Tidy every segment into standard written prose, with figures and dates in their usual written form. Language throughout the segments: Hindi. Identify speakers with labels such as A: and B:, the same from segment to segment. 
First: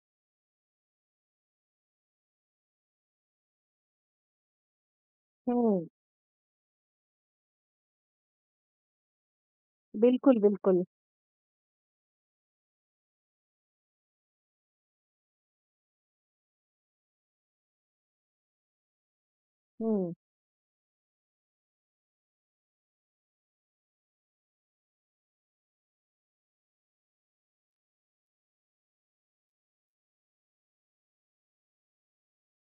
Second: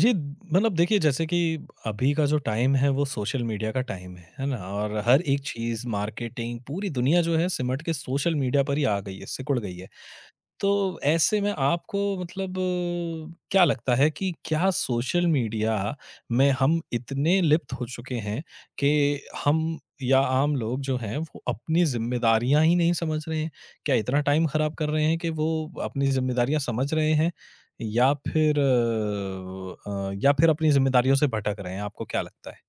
A: जी। मतलब देखिए जैसे कि अभी का जो टाइम है वो सोशल मीडिया का टाइम है ना। और हर एक चीज़,
B: हुँ।
A: मार्केटिंग, पूरी दुनिया जो है सिमट के सोशल मीडिया पर ही आ गई है, सिकुड़ गई है।
B: बिल्कुल, बिल्कुल।
A: तो ऐसे में आपको मतलब क्या लगता है कि क्या सोशल मीडिया में हम इतने लिप्त हो चुके हैं कि हम
B: हुँ।
A: या आम लोग जो हैं वो अपनी जिम्मेदारियां ही नहीं समझ रहे हैं? क्या इतना टाइम खराब कर रहे हैं कि वो अपनी जिम्मेदारियां समझ रहे हैं, या फिर अ, या फिर अपनी जिम्मेदारियों से भटक रहे हैं? आपको क्या लगता है?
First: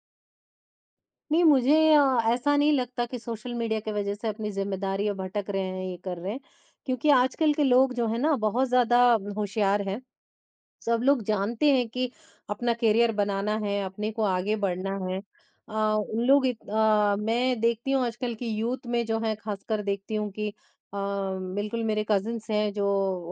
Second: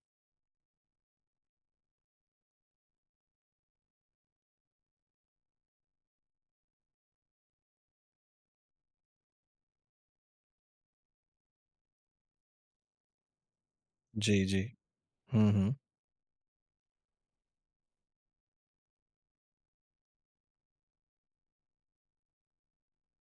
B: नहीं मुझे ऐसा नहीं लगता कि सोशल मीडिया की वज़ह से अपनी ज़िम्मेदारियाँ भटक रहे हैं, ये कर रहे हैं। क्योंकि आजकल के लोग जो है ना बहुत ज़्यादा होशियार हैं। सब लोग जानते हैं कि अपना करियर बनाना है, अपने को
A: जी
B: आगे
A: जी।
B: बढ़ना है। अ,
A: हम्म।
B: उन लोग इत अ, मैं देखती हूँ आजकल की यूथ में जो है ख़ासकर देखती हूँ कि बिल्कुल मेरे कज़िन्स हैं जो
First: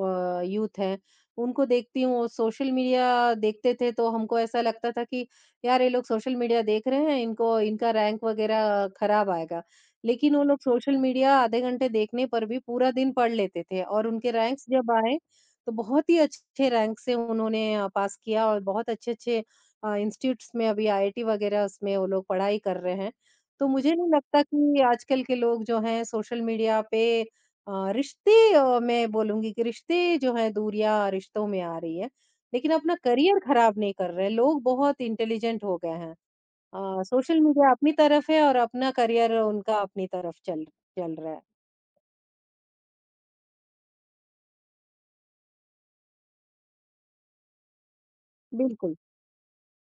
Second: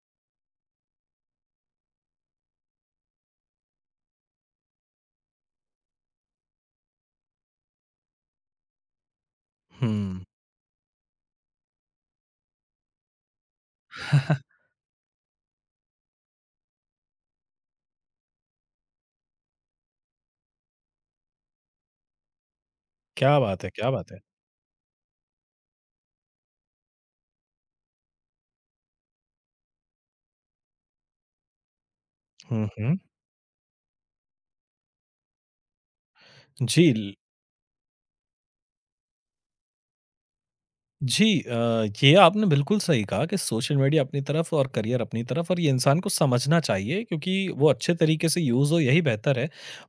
B: यूथ हैं, उनको देखती हूँ वो सोशल मीडिया देखते थे तो हमको ऐसा लगता था कि यार ये लोग सोशल मीडिया देख रहे हैं, इनको इनका रैंक वग़ैरह ख़राब आएगा।
A: हम्म
B: लेकिन वो लोग सोशल मीडिया आधे घंटे देखने पर भी पूरा दिन पढ़ लेते थे और उनके रैंक्स जब आए तो बहुत ही अच्छे रैंक से उन्होंने पास किया और बहुत अच्छे-अच्छे इंस्टीट्यूट्स में अभी आईआईटी वगैरह उसमें वो लोग पढ़ाई कर रहे हैं।
A: क्या बात
B: तो
A: है, क्या
B: मुझे नहीं
A: बात है।
B: लगता कि आजकल के लोग जो हैं सोशल मीडिया पे मैं बोलूँगी कि रिश्ते जो हैं दूरियाँ रिश्तों में आ रही है, लेकिन अपना
A: हम्म।
B: करियर खराब नहीं कर रहे हैं। लोग बहुत इंटेलिजेंट हो गए हैं।
A: जी
B: सोशल मीडिया अपनी तरफ है और अपना करियर उनका अपनी तरफ चल चल
A: जी।
B: रहा है।
A: ये आपने बिल्कुल सही कहा कि सोशल मीडिया अपनी तरफ और करियर अपनी तरफ, और ये इंसान को समझना चाहिए क्योंकि वो अच्छे तरीके से यूज़ हो
B: बिल्कुल।
A: यही बेहतर है।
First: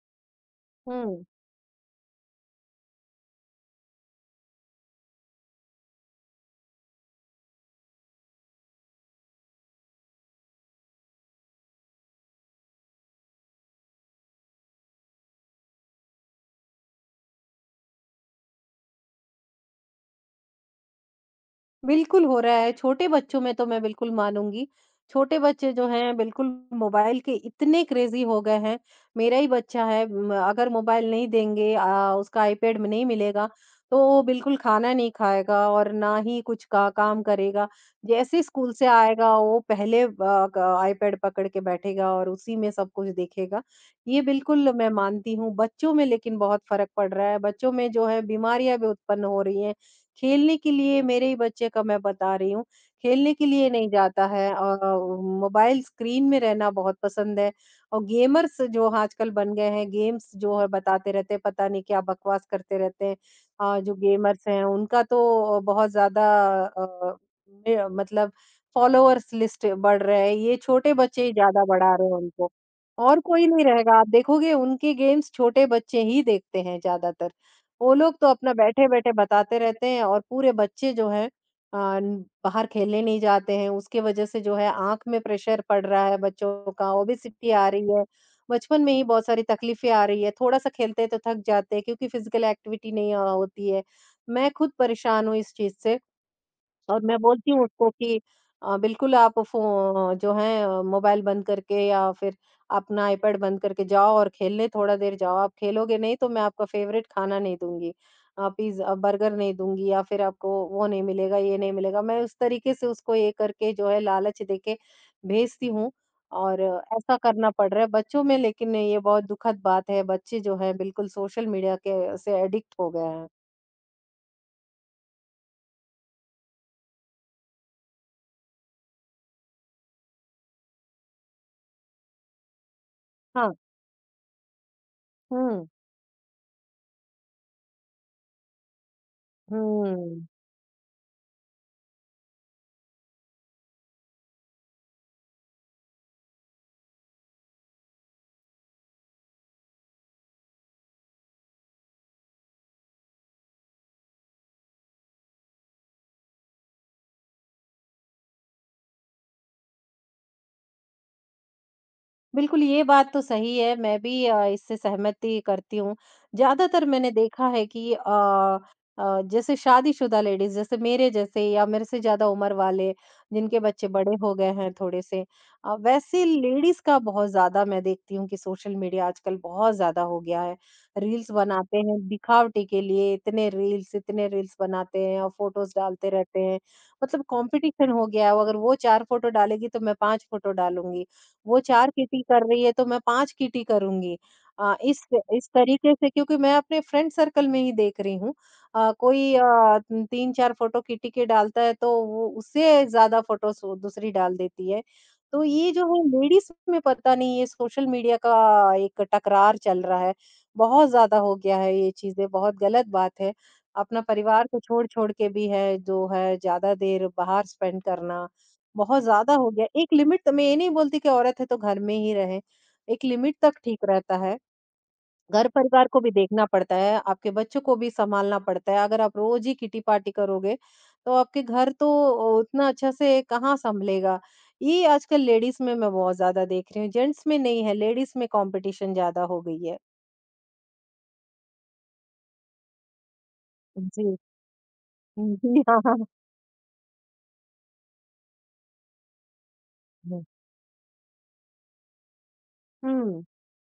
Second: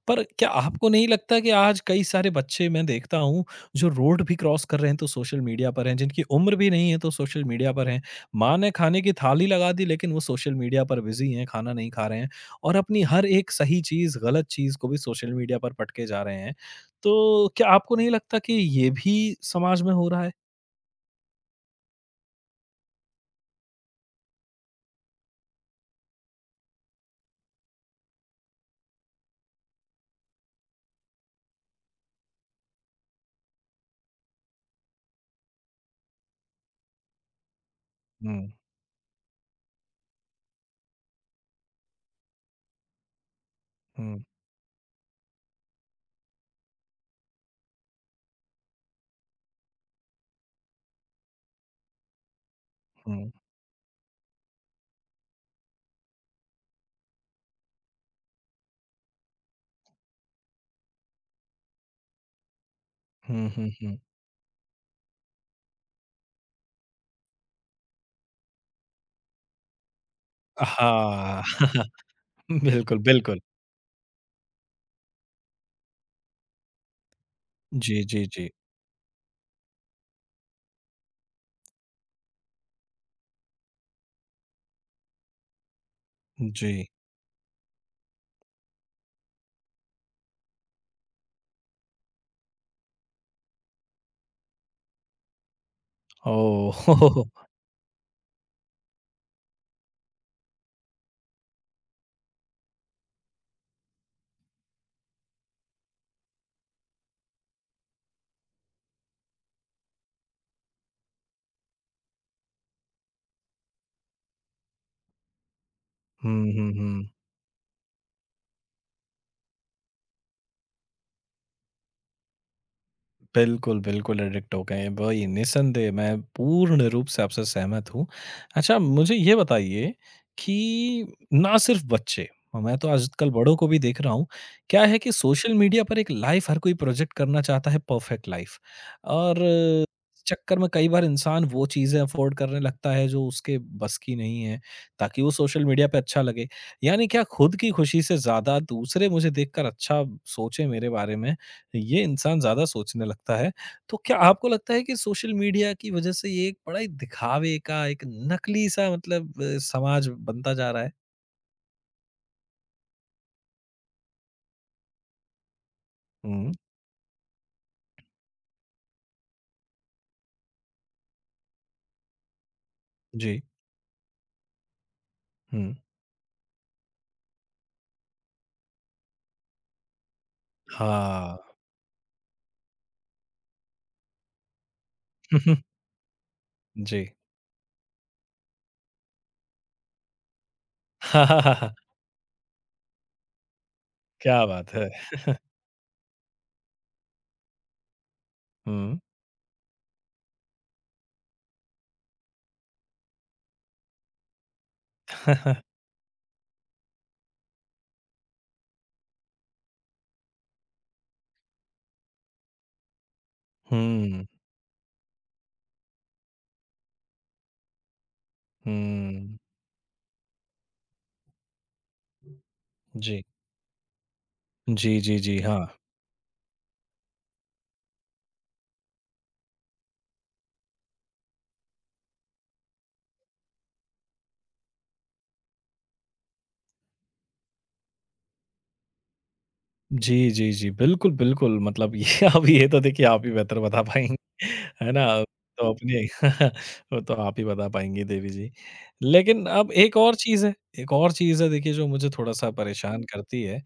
A: पर क्या आपको नहीं
B: हुँ।
A: लगता कि आज कई सारे बच्चे मैं देखता हूँ जो रोड भी क्रॉस कर रहे हैं तो सोशल मीडिया पर हैं, जिनकी उम्र भी नहीं है तो सोशल मीडिया पर हैं। माँ ने खाने की थाली लगा दी लेकिन वो सोशल मीडिया पर बिज़ी हैं, खाना नहीं खा रहे हैं और अपनी हर एक सही चीज़, गलत चीज़ को भी सोशल मीडिया पर पटके जा रहे हैं। तो क्या आपको नहीं लगता कि ये भी समाज में हो रहा
B: बिल्कुल हो रहा है, छोटे बच्चों में तो मैं बिल्कुल मानूँगी। छोटे बच्चे जो हैं बिल्कुल मोबाइल के इतने क्रेज़ी हो गए हैं। मेरा ही बच्चा है। म अगर मोबाइल नहीं देंगे, उसका आईपैड में नहीं मिलेगा, तो वो बिल्कुल खाना नहीं खाएगा और ना ही कुछ का काम करेगा। जैसे ही
A: है?
B: स्कूल से आएगा वो पहले अ, ग आईपैड पकड़ के बैठेगा और उसी में सब कुछ देखेगा।
A: हुँ,
B: ये बिल्कुल मैं मानती हूँ, बच्चों में लेकिन बहुत फ़र्क पड़ रहा है, बच्चों में जो है बीमारियाँ भी उत्पन्न हो रही हैं। खेलने के लिए मेरे ही बच्चे का मैं बता रही हूँ,
A: हुँ।
B: खेलने के लिए नहीं जाता है, मोबाइल स्क्रीन में रहना बहुत पसंद है और गेमर्स जो आजकल बन गए हैं, गेम्स जो है बताते रहते हैं, पता नहीं क्या बकवास करते रहते हैं।
A: हुँ, हुँ,
B: जो
A: हुँ।
B: गेमर्स हैं उनका तो बहुत ज़्यादा अ, मे मतलब, फॉलोवर्स लिस्ट बढ़ रहा है, ये छोटे बच्चे ही
A: हाँ,
B: ज़्यादा बढ़ा रहे हैं उनको
A: बिल्कुल,
B: और
A: बिल्कुल।
B: कोई नहीं रहेगा, आप देखोगे उनके गेम्स छोटे बच्चे ही देखते हैं ज़्यादातर। वो
A: जी,
B: लोग
A: जी,
B: तो
A: जी।
B: अपना बैठे-बैठे बताते रहते हैं और पूरे बच्चे जो हैं अ, बाहर खेलने नहीं जाते हैं, उसके वजह से जो है आँख में प्रेशर पड़ रहा है बच्चों
A: जी।
B: का, ओबेसिटी आ रही है, बचपन में ही बहुत सारी तकलीफ़ें आ रही है, थोड़ा-सा खेलते हैं तो थक जाते हैं क्योंकि फिज़िकल एक्टिविटी नहीं होती है। मैं खुद परेशान हूँ इस चीज़ से
A: ओह!
B: और मैं बोलती हूँ उसको कि बिल्कुल आप फ़ो जो है अ, मोबाइल बंद करके या फिर अपना आईपैड बंद करके जाओ और खेलने थोड़ा देर जाओ। आप खेलोगे नहीं तो मैं आपका फ़ेवरेट खाना नहीं दूँगी। पिज़्ज़ा बर्गर नहीं दूँगी या फिर आपको वो नहीं मिलेगा, ये नहीं मिलेगा। मैं उस तरीके से उसको ये करके जो है लालच देके भेजती हूँ
A: हुँ,
B: और
A: हुँ, हुँ।
B: ऐसा करना पड़ रहा है बच्चों में लेकिन ये बहुत दुखद बात है, बच्चे जो हैं बिल्कुल सोशल मीडिया के से एडिक्ट हो गए हैं।
A: बिल्कुल, बिल्कुल एडिक्ट हो गए हैं, वही निस्संदेह मैं पूर्ण रूप से आपसे सहमत हूँ। अच्छा मुझे ये बताइए कि ना सिर्फ़ बच्चे, मैं तो आजकल बड़ों
B: हाँ।
A: को भी देख रहा हूँ। क्या है कि सोशल
B: हुँ।
A: मीडिया पर एक लाइफ़ हर कोई प्रोजेक्ट करना चाहता है, परफ़ेक्ट लाइफ़। और
B: हुँ।
A: चक्कर में कई बार इंसान वो चीज़ें अफ़ोर्ड करने लगता है जो उसके बस की नहीं है, ताकि वो सोशल मीडिया पे अच्छा लगे। यानी क्या खुद की खुशी से ज़्यादा दूसरे मुझे देखकर अच्छा सोचें मेरे बारे में, ये इंसान ज़्यादा सोचने लगता है। तो क्या आपको लगता है कि सोशल मीडिया की वजह से ये एक बड़ा ही दिखावे का एक नकली-सा मतलब समाज बनता जा रहा है?
B: बिल्कुल, ये बात तो सही है, मैं भी इससे सहमति करती हूँ।
A: हुँ,
B: ज़्यादातर मैंने देखा है कि जैसे शादीशुदा लेडीज़, जैसे मेरे जैसे या मेरे से ज़्यादा उम्र वाले,
A: जी,
B: जिनके बच्चे बड़े हो गए हैं थोड़े-से,
A: हुँ।
B: वैसे लेडीज़ का बहुत ज़्यादा मैं देखती हूँ कि सोशल मीडिया आजकल बहुत ज़्यादा हो गया है। रील्स
A: हाँ।
B: बनाते हैं दिखावटी के लिए, इतने रील्स बनाते हैं और फ़ोटोज़ डालते रहते हैं।
A: जी।
B: मतलब कॉम्पिटिशन हो गया है, वो अगर वो 4 फ़ोटो डालेगी, तो मैं 5 फ़ोटो डालूँगी। वो 4 किटी कर रही है तो मैं 5 किटी करूँगी।
A: क्या बात
B: अ,
A: है!
B: इस इस तरीके से क्योंकि मैं अपने फ्रेंड सर्कल में ही देख रही हूँ।
A: हुँ।
B: कोई 3-4 फ़ोटो किटी के डालता है तो वो उससे ज़्यादा फ़ोटोज़ वो दूसरी डाल देती है। तो ये जो है लेडीज़ में पता नहीं ये सोशल मीडिया का एक टकरार चल रहा है। बहुत ज़्यादा हो गया है ये चीज़ें, बहुत गलत बात है। अपना
A: हुँ,
B: परिवार को छोड़-छोड़ के भी है जो है ज़्यादा देर बाहर स्पेंड करना बहुत ज़्यादा
A: हुँ।
B: हो गया। एक लिमिट त मैं ये नहीं बोलती कि औरत है तो घर में ही रहे, एक
A: जी।
B: लिमिट तक ठीक रहता है।
A: जी, जी, जी, हाँ।
B: घर-परिवार को भी देखना पड़ता है, आपके बच्चों को भी सँभालना पड़ता है। अगर आप रोज़ ही किटी-पार्टी करोगे, तो आपके घर तो उतना अच्छा से कहाँ सँभलेगा। ये आजकल लेडीज़ में मैं बहुत ज़्यादा देख रही हूँ, जेंट्स में नहीं है, लेडीज़ में कॉम्पिटिशन ज़्यादा हो गई है।
A: जी, जी, जी। बिल्कुल, बिल्कुल मतलब ये अब ये तो देखिए आप ही बेहतर बता पाएँगी,
B: जी।
A: है ना?
B: हुँ, जी,
A: तो
B: हाँ, हाँ।
A: अपने वो तो आप ही बता पाएँगी देवी जी। लेकिन अब एक और चीज़ है, देखिए, जो मुझे थोड़ा-सा परेशान
B: हुँ,
A: करती है।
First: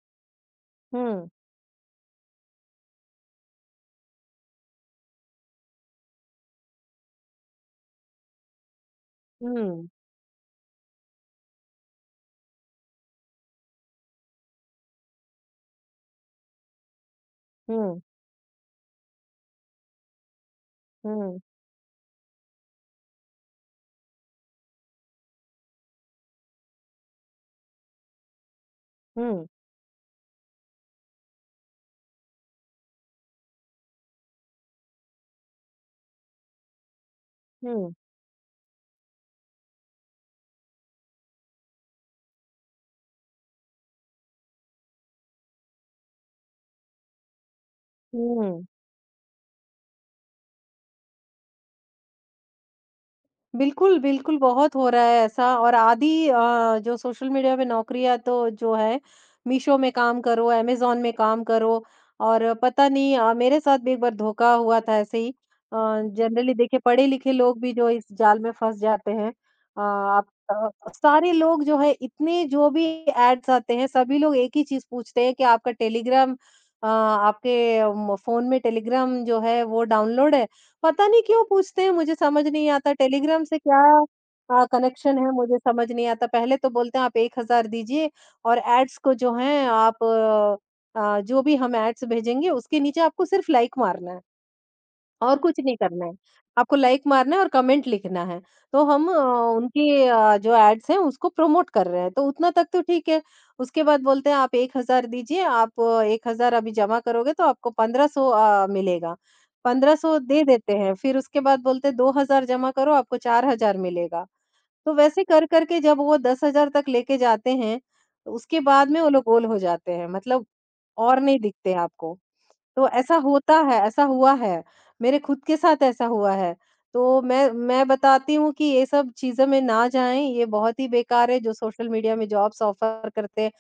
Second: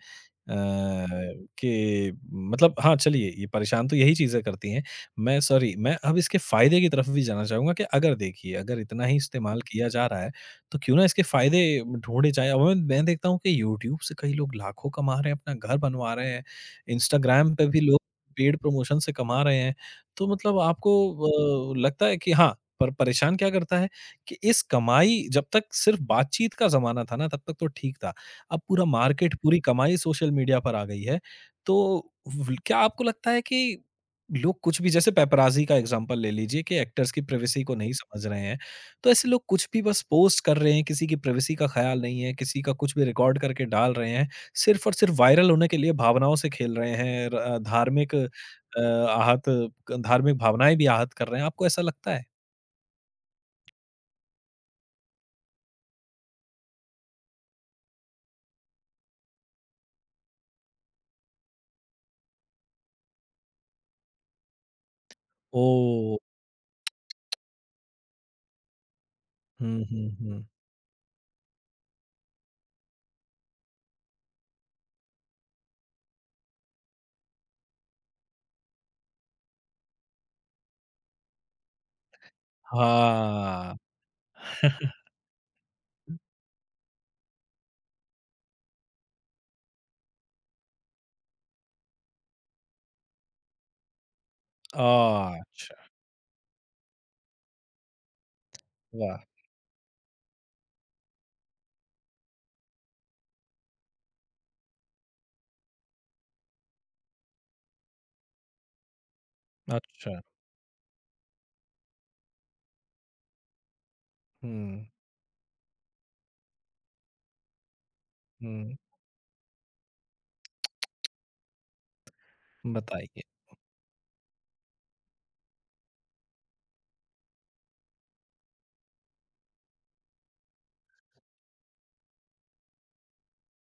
B: हुँ,
A: कि मतलब हाँ, चलिए ये परेशान तो यही चीज़ें करती हैं। मैं सॉरी, मैं अब इसके फ़ायदे की तरफ भी जाना चाहूँगा कि अगर देखिए अगर इतना ही इस्तेमाल किया
B: हुँ,
A: जा रहा है तो क्यों ना इसके फायदे ढूंढे जाए। अब मैं देखता हूँ कि यूट्यूब से कई लोग लाखों कमा रहे हैं, अपना घर बनवा रहे हैं, इंस्टाग्राम पे भी लोग
B: हुँ,
A: पेड प्रमोशन से कमा रहे हैं। तो मतलब
B: हुँ,
A: आपको लगता है कि हाँ, पर परेशान क्या करता है कि इस कमाई, जब तक सिर्फ बातचीत का ज़माना था ना, तब तक तो ठीक था। अब पूरा मार्केट,
B: हुँ,
A: पूरी कमाई सोशल मीडिया पर आ गई है। तो व्ल क्या आपको लगता है कि लोग कुछ भी, जैसे पेपराज़ी का एग्ज़ाम्पल ले लीजिए, कि एक्टर्स की प्राइवेसी को नहीं
B: हुँ,
A: समझ रहे हैं। तो ऐसे लोग कुछ भी बस पोस्ट कर रहे हैं, किसी की प्राइवेसी का ख़्याल नहीं है, किसी का कुछ भी रिकॉर्ड करके डाल रहे हैं। सिर्फ़ और सिर्फ़ वायरल होने के लिए भावनाओं से खेल रहे हैं, र अ, धार्मिक
B: हुँ।
A: अ, आहत धार्मिक भावनाएँ भी आहत कर रहे हैं। आपको ऐसा लगता है?
B: बिल्कुल, बिल्कुल, बहुत हो रहा है ऐसा और आधी जो सोशल मीडिया पे नौकरियाँ तो जो है, मीशो में काम करो, अमेज़न में काम करो और पता नहीं, मेरे साथ भी एक बार धोखा हुआ था ऐसे ही।
A: ओह!
B: जनरली देखिए पढ़े-लिखे लोग भी जो इस जाल में फँस जाते हैं।
A: हुँ, हुँ,
B: आप
A: हुँ।
B: सारे लोग जो है इतने जो भी एड्स आते हैं, सभी लोग एक ही चीज़ पूछते हैं कि आपका टेलीग्राम, आपके म फ़ोन में टेलीग्राम जो है वो डाउनलोड है? पता नहीं क्यों पूछते हैं, मुझे समझ नहीं आता टेलीग्राम से
A: हाँ।
B: क्या कनेक्शन है, मुझे समझ नहीं आता। पहले तो बोलते हैं आप 1000 दीजिए और एड्स को जो हैं आप, जो भी हम एड्स भेजेंगे उसके नीचे आपको सिर्फ लाइक मारना है। और कुछ
A: अच्छा,
B: नहीं करना है। आपको लाइक मारना है और कमेंट लिखना है। तो हम
A: वाह!
B: उनकी जो एड्स हैं उसको प्रमोट कर रहे हैं, तो उतना तक तो ठीक है। उसके बाद बोलते हैं आप 1000 दीजिए, आप 1000 अभी जमा करोगे तो आपको 1500 मिलेगा।
A: अच्छा।
B: 1500 दे देते हैं, फिर उसके बाद बोलते हैं 2000 जमा करो आपको 4000 मिलेगा।
A: हुँ,
B: तो वैसे कर-कर के जब वो 10,000 तक लेके जाते हैं, तो उसके
A: हुँ।
B: बाद में वो लोग गोल हो जाते हैं, मतलब और नहीं दिखते आपको। तो ऐसा
A: बताइए।
B: होता है, ऐसा हुआ है। मेरे खुद के साथ ऐसा हुआ है। तो मैं बताती हूँ कि ये सब चीज़ों में ना जाएँ, ये बहुत ही बेकार है जो सोशल मीडिया में जॉब्स ऑफ़र करते हैं।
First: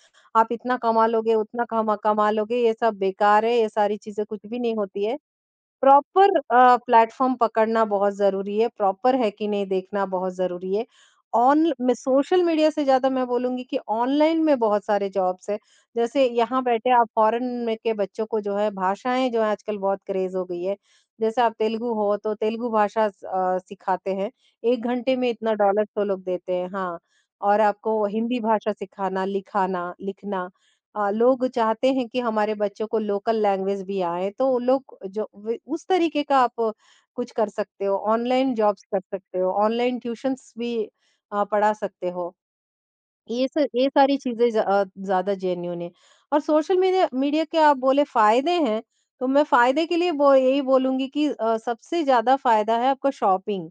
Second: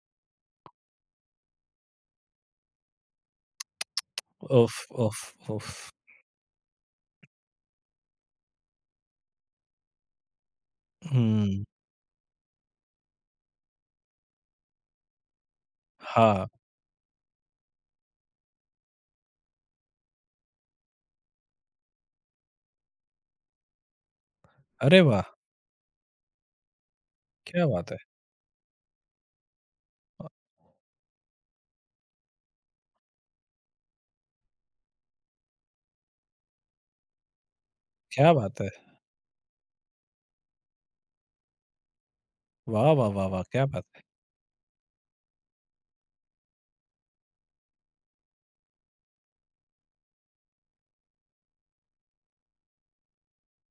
B: आप इतना कमा लोगे, उतना कमा कमा लोगे, ये सब बेकार है, ये सारी चीज़ें कुछ भी नहीं
A: उफ़,
B: होती है।
A: उफ़, उफ़।
B: प्रॉपर प्लेटफ़ॉर्म पकड़ना बहुत ज़रूरी है, प्रॉपर है कि नहीं देखना बहुत ज़रूरी है।
A: हुँ।
B: ऑन मैं सोशल मीडिया से ज़्यादा मैं बोलूँगी कि ऑनलाइन में बहुत सारे जॉब्स हैं। जैसे
A: हाँ।
B: यहाँ बैठे आप फ़ॉरेन में के बच्चों को जो है भाषाएँ जो है आजकल बहुत क्रेज़ हो गई है। जैसे आप तेलुगु हो तो तेलुगु भाषा सिखाते हैं, 1
A: अरे
B: घंटे
A: वाह!
B: में इतना डॉलर वो लोग देते हैं। हाँ, और
A: क्या बात है!
B: आपको हिंदी भाषा सिखाना, लिखाना,
A: अ,
B: लिखना, लोग चाहते हैं कि हमारे बच्चों को लोकल लैंग्वेज भी आए, तो वो लोग जो वे उस तरीके का आप कुछ कर सकते हो,
A: क्या
B: ऑनलाइन
A: बात है!
B: जॉब्स कर सकते हो, ऑनलाइन ट्यूशन्स भी पढ़ा सकते हो।
A: वाह, वाह, वाह, वाह! क्या बात
B: ये
A: है!
B: सारी चीज़ें ज़्यादा जेन्युइन है। और सोशल मीडिया मीडिया के आप बोले फ़ायदे हैं, तो मैं फ़ायदे के लिए बो यही बोलूँगी कि सबसे ज़्यादा फ़ायदा है आपका शॉपिंग।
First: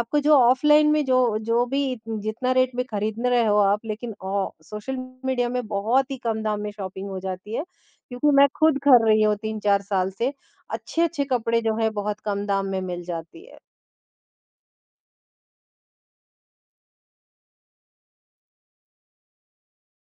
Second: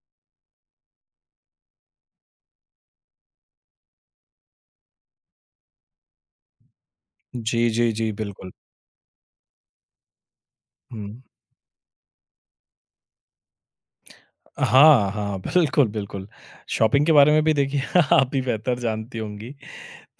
B: आपको जो ऑफ़लाइन में जो जो भी जितना रेट में खरीद रहे हो आप, लेकिन औ सोशल मीडिया में बहुत ही कम दाम में शॉपिंग हो जाती है।
A: जी, जी, जी,
B: क्योंकि मैं
A: बिल्कुल।
B: खुद कर रही हूँ 3-4 साल से,
A: हुँ।
B: अच्छे-अच्छे कपड़े जो हैं बहुत कम दाम में मिल जाती है।
A: हाँ, हाँ, बिल्कुल, बिल्कुल। शॉपिंग के बारे में भी देखिए आप भी बेहतर जानती होंगी,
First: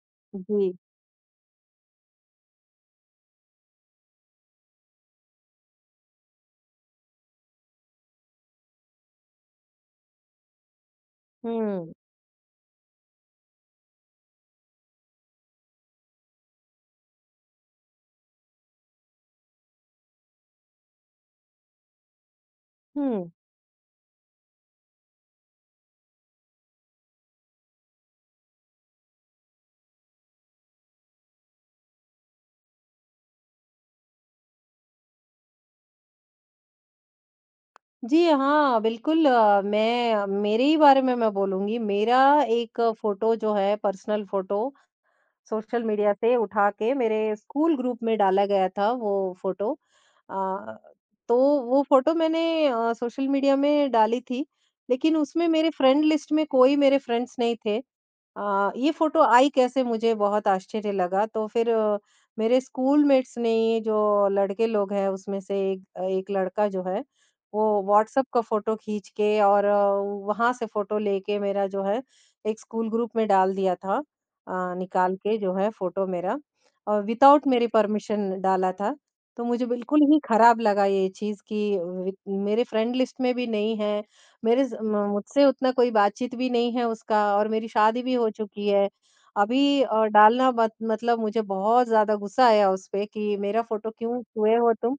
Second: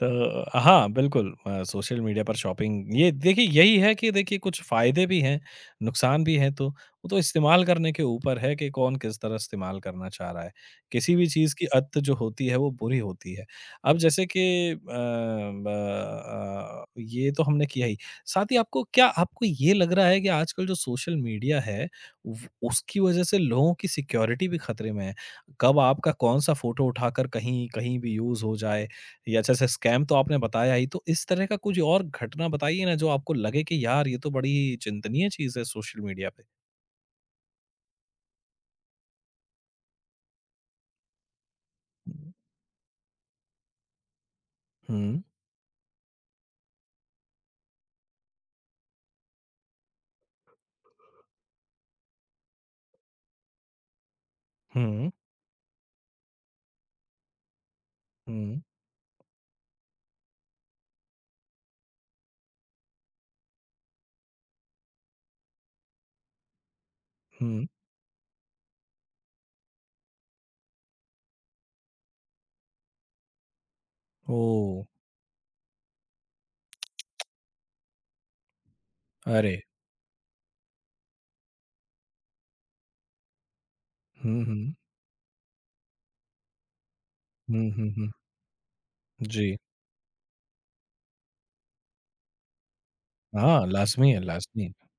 A: तो
B: जी।
A: हाँ, बिल्कुल सोशल मीडिया पर शॉपिंग, ये देखिए यही है कि देखिए कुछ फ़ायदे भी हैं, नुकसान भी हैं, तो वो तो इस्तेमाल करने के ऊपर है कि कौन किस तरह इस्तेमाल करना चाह रहा है। किसी भी चीज़ की
B: हुँ,
A: अत जो होती है वो बुरी होती है। अब जैसे कि ये तो हमने किया ही। साथ ही आपको क्या आपको ये लग रहा है कि आजकल जो सोशल मीडिया है व उसकी वज़ह
B: हुँ।
A: से लोगों की सिक्योरिटी भी खतरे में है? कब आपका कौन-सा फ़ोटो उठाकर कहीं, कहीं भी यूज़ हो जाए। ये अच्छा सा स्कैम तो आपने बताया ही, तो इस तरह का कुछ और घटना बताइए ना जो आपको लगे कि यार ये तो बड़ी चिंतनीय चीज़ है सोशल मीडिया पे?
B: जी हाँ, बिल्कुल, मैं मेरे ही बारे में मैं बोलूँगी। मेरा एक फ़ोटो जो है पर्सनल फ़ोटो
A: हुँ,
B: सोशल मीडिया से उठा के मेरे स्कूल ग्रुप में डाला गया था वो फ़ोटो। अ, तो वो फ़ोटो मैंने सोशल मीडिया में डाली थी,
A: हुँ,
B: लेकिन उसमें मेरे फ्रेंड लिस्ट में कोई मेरे फ्रेंड्स नहीं थे।
A: हुँ,
B: ये फ़ोटो आई कैसे, मुझे बहुत आश्चर्य लगा, तो फिर मेरे स्कूलमेट्स ने ये जो लड़के लोग हैं उसमें से एक लड़का जो है
A: हुँ।
B: वो व्हाट्सएप का फ़ोटो खींच के और वहाँ से फ़ोटो लेके मेरा जो है एक स्कूल ग्रुप में डाल दिया था,
A: ओह!
B: निकाल के जो है फ़ोटो मेरा और विदाउट मेरी परमिशन डाला था। तो
A: अरे!
B: मुझे बिल्कुल ही खराब लगा ये चीज़ कि वि मेरे फ्रेंड लिस्ट में भी नहीं है,
A: हुँ,
B: मेरे
A: हुँ।
B: ज़ म मुझसे उतना कोई बातचीत भी नहीं है उसका और मेरी
A: हुँ, हुँ,
B: शादी
A: हुँ।
B: भी हो चुकी है।
A: जी।
B: अभी डालना मत, मतलब मुझे बहुत ज़्यादा गुस्सा आया उस पे कि मेरा
A: हाँ,
B: फ़ोटो
A: लाज़मी है,
B: क्यों छुए
A: लाज़मी है।
B: हो तुम?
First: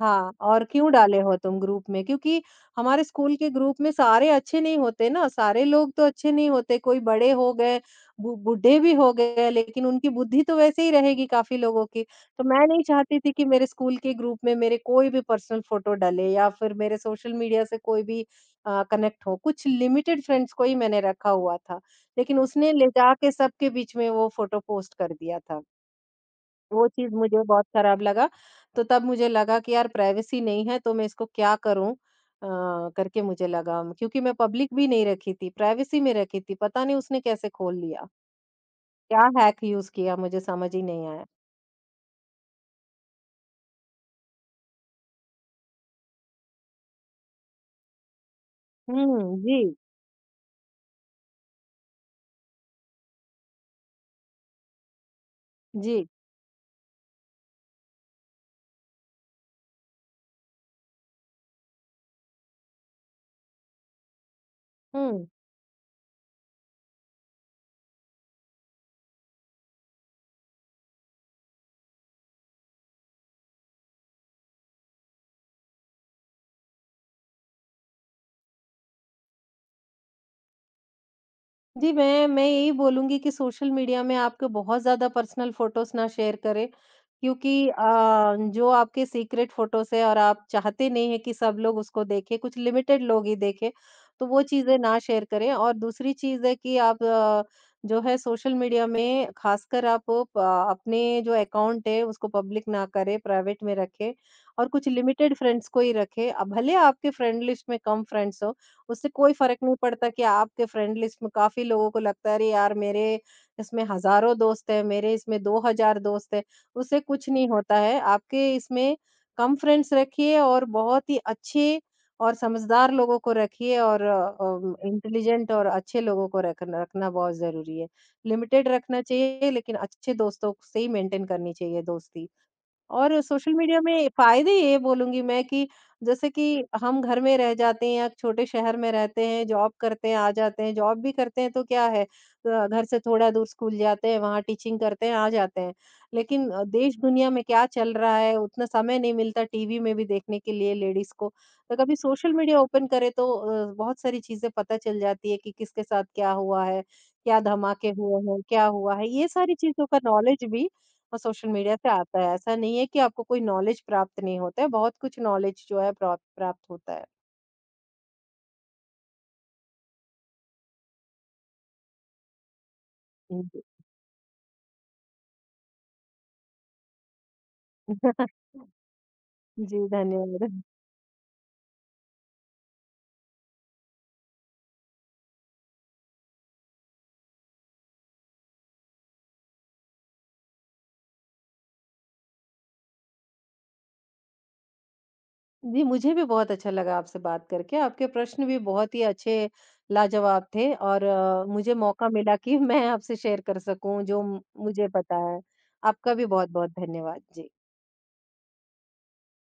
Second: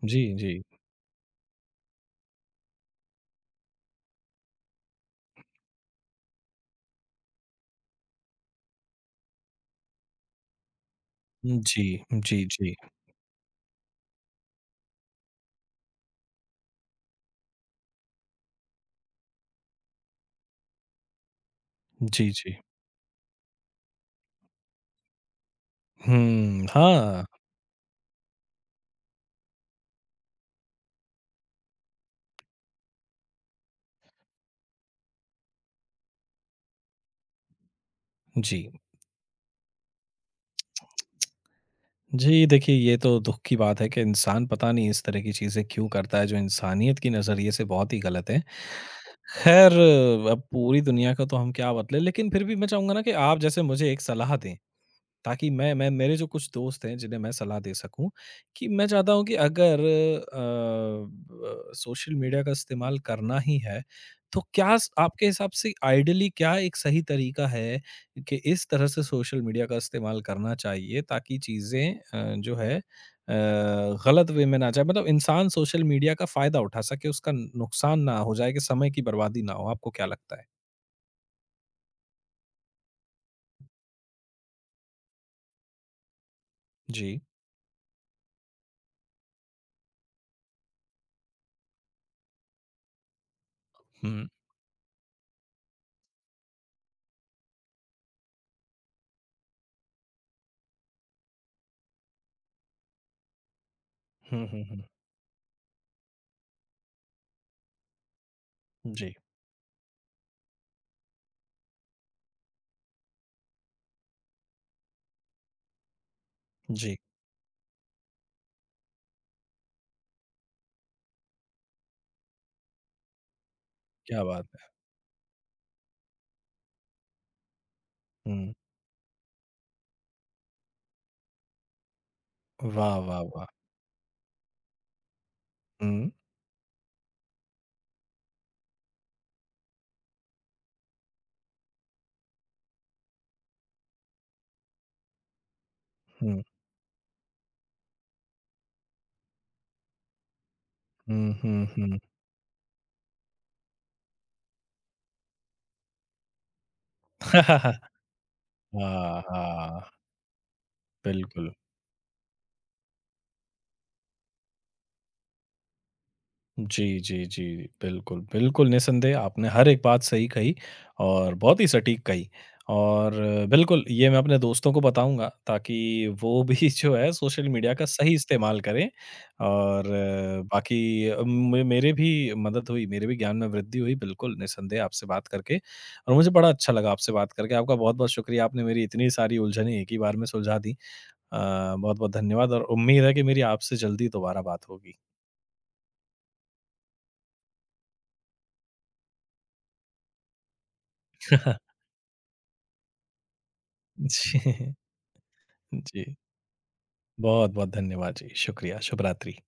B: हाँ,
A: जी, जी।
B: और क्यों डाले हो तुम ग्रुप में? क्योंकि हमारे स्कूल के ग्रुप में सारे अच्छे नहीं होते ना, सारे लोग तो अच्छे नहीं होते, कोई बड़े हो गए, बु बूढ़े भी हो गए, लेकिन उनकी बुद्धि तो वैसे ही रहेगी काफ़ी
A: जी,
B: लोगों की।
A: जी,
B: तो मैं
A: जी।
B: नहीं चाहती थी कि मेरे स्कूल के ग्रुप में मेरे कोई भी पर्सनल फ़ोटो डले या फिर मेरे सोशल मीडिया से कोई भी कनेक्ट हो। कुछ लिमिटेड फ्रेंड्स को ही मैंने रखा हुआ था,
A: जी,
B: लेकिन
A: जी।
B: उसने ले जाके सबके बीच में वो फ़ोटो पोस्ट कर दिया था।
A: हुँ,
B: वो चीज़
A: हाँ।
B: मुझे बहुत खराब लगा। तो तब मुझे लगा कि यार प्राइवेसी नहीं है तो मैं इसको क्या करूँ? करके मुझे लगा क्योंकि मैं पब्लिक भी नहीं रखी थी, प्राइवेसी में रखी थी, पता नहीं उसने कैसे खोल लिया।
A: जी।
B: क्या हैक यूज़ किया मुझे समझ ही नहीं आया।
A: जी, देखिए ये तो दुःख की बात है कि इंसान पता नहीं इस तरह की चीज़ें क्यों करता है जो इंसानियत के नज़रिए से बहुत ही गलत है।
B: हुँ,
A: ख़ैर,
B: जी,
A: अब पूरी दुनिया का तो हम क्या बदले, लेकिन फिर भी मैं चाहूँगा ना कि आप जैसे मुझे एक सलाह दें, ताकि मैं
B: जी।
A: मेरे जो कुछ दोस्त हैं जिन्हें मैं सलाह दे सकूँ कि मैं चाहता हूँ कि अगर सोशल मीडिया का इस्तेमाल करना ही है तो आपके
B: हुँ।
A: हिसाब से आइडियली क्या एक सही तरीका है कि इस तरह से सोशल मीडिया का इस्तेमाल करना चाहिए ताकि चीज़ें गलत वे में ना जाए, मतलब इंसान सोशल मीडिया का फायदा उठा सके, उसका नुकसान ना हो जाए, कि समय की बर्बादी ना हो। आपको क्या लगता है?
B: जी, मैं यही बोलूँगी कि सोशल मीडिया में आपके बहुत ज़्यादा पर्सनल फ़ोटोज़ ना शेयर करें,
A: जी।
B: क्योंकि जो आपके सीक्रेट फ़ोटोज़ है और आप चाहते नहीं हैं कि सब लोग उसको देखें, कुछ लिमिटेड लोग ही देखें,
A: हम्म
B: तो वो चीज़ें ना शेयर करें। और दूसरी चीज़ है कि आप जो है सोशल मीडिया में ख़ासकर आप प अपने जो अकाउंट है उसको पब्लिक ना करें, प्राइवेट में रखें
A: हम्म हम्म
B: और
A: हम्म,
B: कुछ लिमिटेड फ्रेंड्स को ही रखें। भले आपके फ्रेंड लिस्ट में कम फ्रेंड्स हो, उससे
A: जी
B: कोई फ़र्क नहीं पड़ता। कि आपके फ्रेंड लिस्ट में काफ़ी लोगों को लगता है अरे यार मेरे इसमें हज़ारों दोस्त हैं, मेरे इसमें 2000 दोस्त हैं,
A: जी।
B: उससे कुछ नहीं होता है। आपके इसमें कम फ्रेंड्स रखिए और बहुत ही अच्छे और समझदार लोगों को रखिए और
A: क्या बात है।
B: इंटेलिजेंट और अच्छे लोगों को रखना रखना बहुत ज़रूरी है।
A: हम्म।
B: लिमिटेड रखना चाहिए लेकिन अच्छे दोस्तों से ही मेंटेन करनी चाहिए दोस्ती।
A: वाह, वाह,
B: और
A: वाह!
B: सोशल मीडिया में फायदे ये बोलूँगी मैं कि
A: हुँ,
B: जैसे कि हम घर में रह जाते हैं या छोटे शहर में रहते हैं, जॉब करते हैं, आ जाते हैं, जॉब भी करते हैं तो क्या है, घर से थोड़ा दूर स्कूल जाते हैं, वहाँ टीचिंग करते हैं, आ जाते हैं।
A: हुँ,
B: लेकिन देश दुनिया में क्या चल रहा है उतना समय नहीं मिलता टीवी में भी देखने के लिए लेडीज़ को।
A: हुँ, हुँ,
B: तो कभी
A: हुँ।
B: सोशल मीडिया ओपन करें तो बहुत सारी चीज़ें पता चल जाती है कि किसके साथ क्या हुआ है, क्या धमाके हुए हैं, क्या हुआ है।
A: हाँ,
B: ये सारी चीज़ों
A: हाँ,
B: का नॉलेज भी और सोशल
A: बिल्कुल।
B: मीडिया से आता है। ऐसा नहीं है कि आपको कोई नॉलेज प्राप्त नहीं होता है, बहुत कुछ नॉलेज जो है प्राप्त प्राप्त
A: जी,
B: होता है।
A: जी, जी। बिल्कुल, बिल्कुल, निसंदेह आपने हर एक बात सही कही और बहुत ही सटीक कही। और
B: जी।
A: बिल्कुल ये मैं अपने दोस्तों को बताऊँगा ताकि वो भी जो है सोशल मीडिया का सही इस्तेमाल करें। और
B: जी, धन्यवाद।
A: बाकी म मेरे भी मदद हुई, मेरे भी ज्ञान में वृद्धि हुई, बिल्कुल निसंदेह आपसे बात करके, और मुझे बड़ा अच्छा लगा आपसे बात करके। आपका बहुत-बहुत शुक्रिया, आपने मेरी इतनी सारी उलझनें एक ही बार में सुलझा दी। अ, बहुत-बहुत धन्यवाद, और उम्मीद है कि मेरी आपसे जल्दी दोबारा बात होगी।
B: जी, मुझे भी बहुत अच्छा लगा आपसे बात करके। आपके प्रश्न भी बहुत ही अच्छे लाजवाब थे और मुझे मौका मिला कि मैं आपसे शेयर कर सकूँ जो
A: जी।
B: मुझे पता है। आपका
A: जी,
B: भी बहुत-बहुत धन्यवाद। जी।
A: बहुत-बहुत धन्यवाद जी, शुक्रिया, शुभ रात्रि।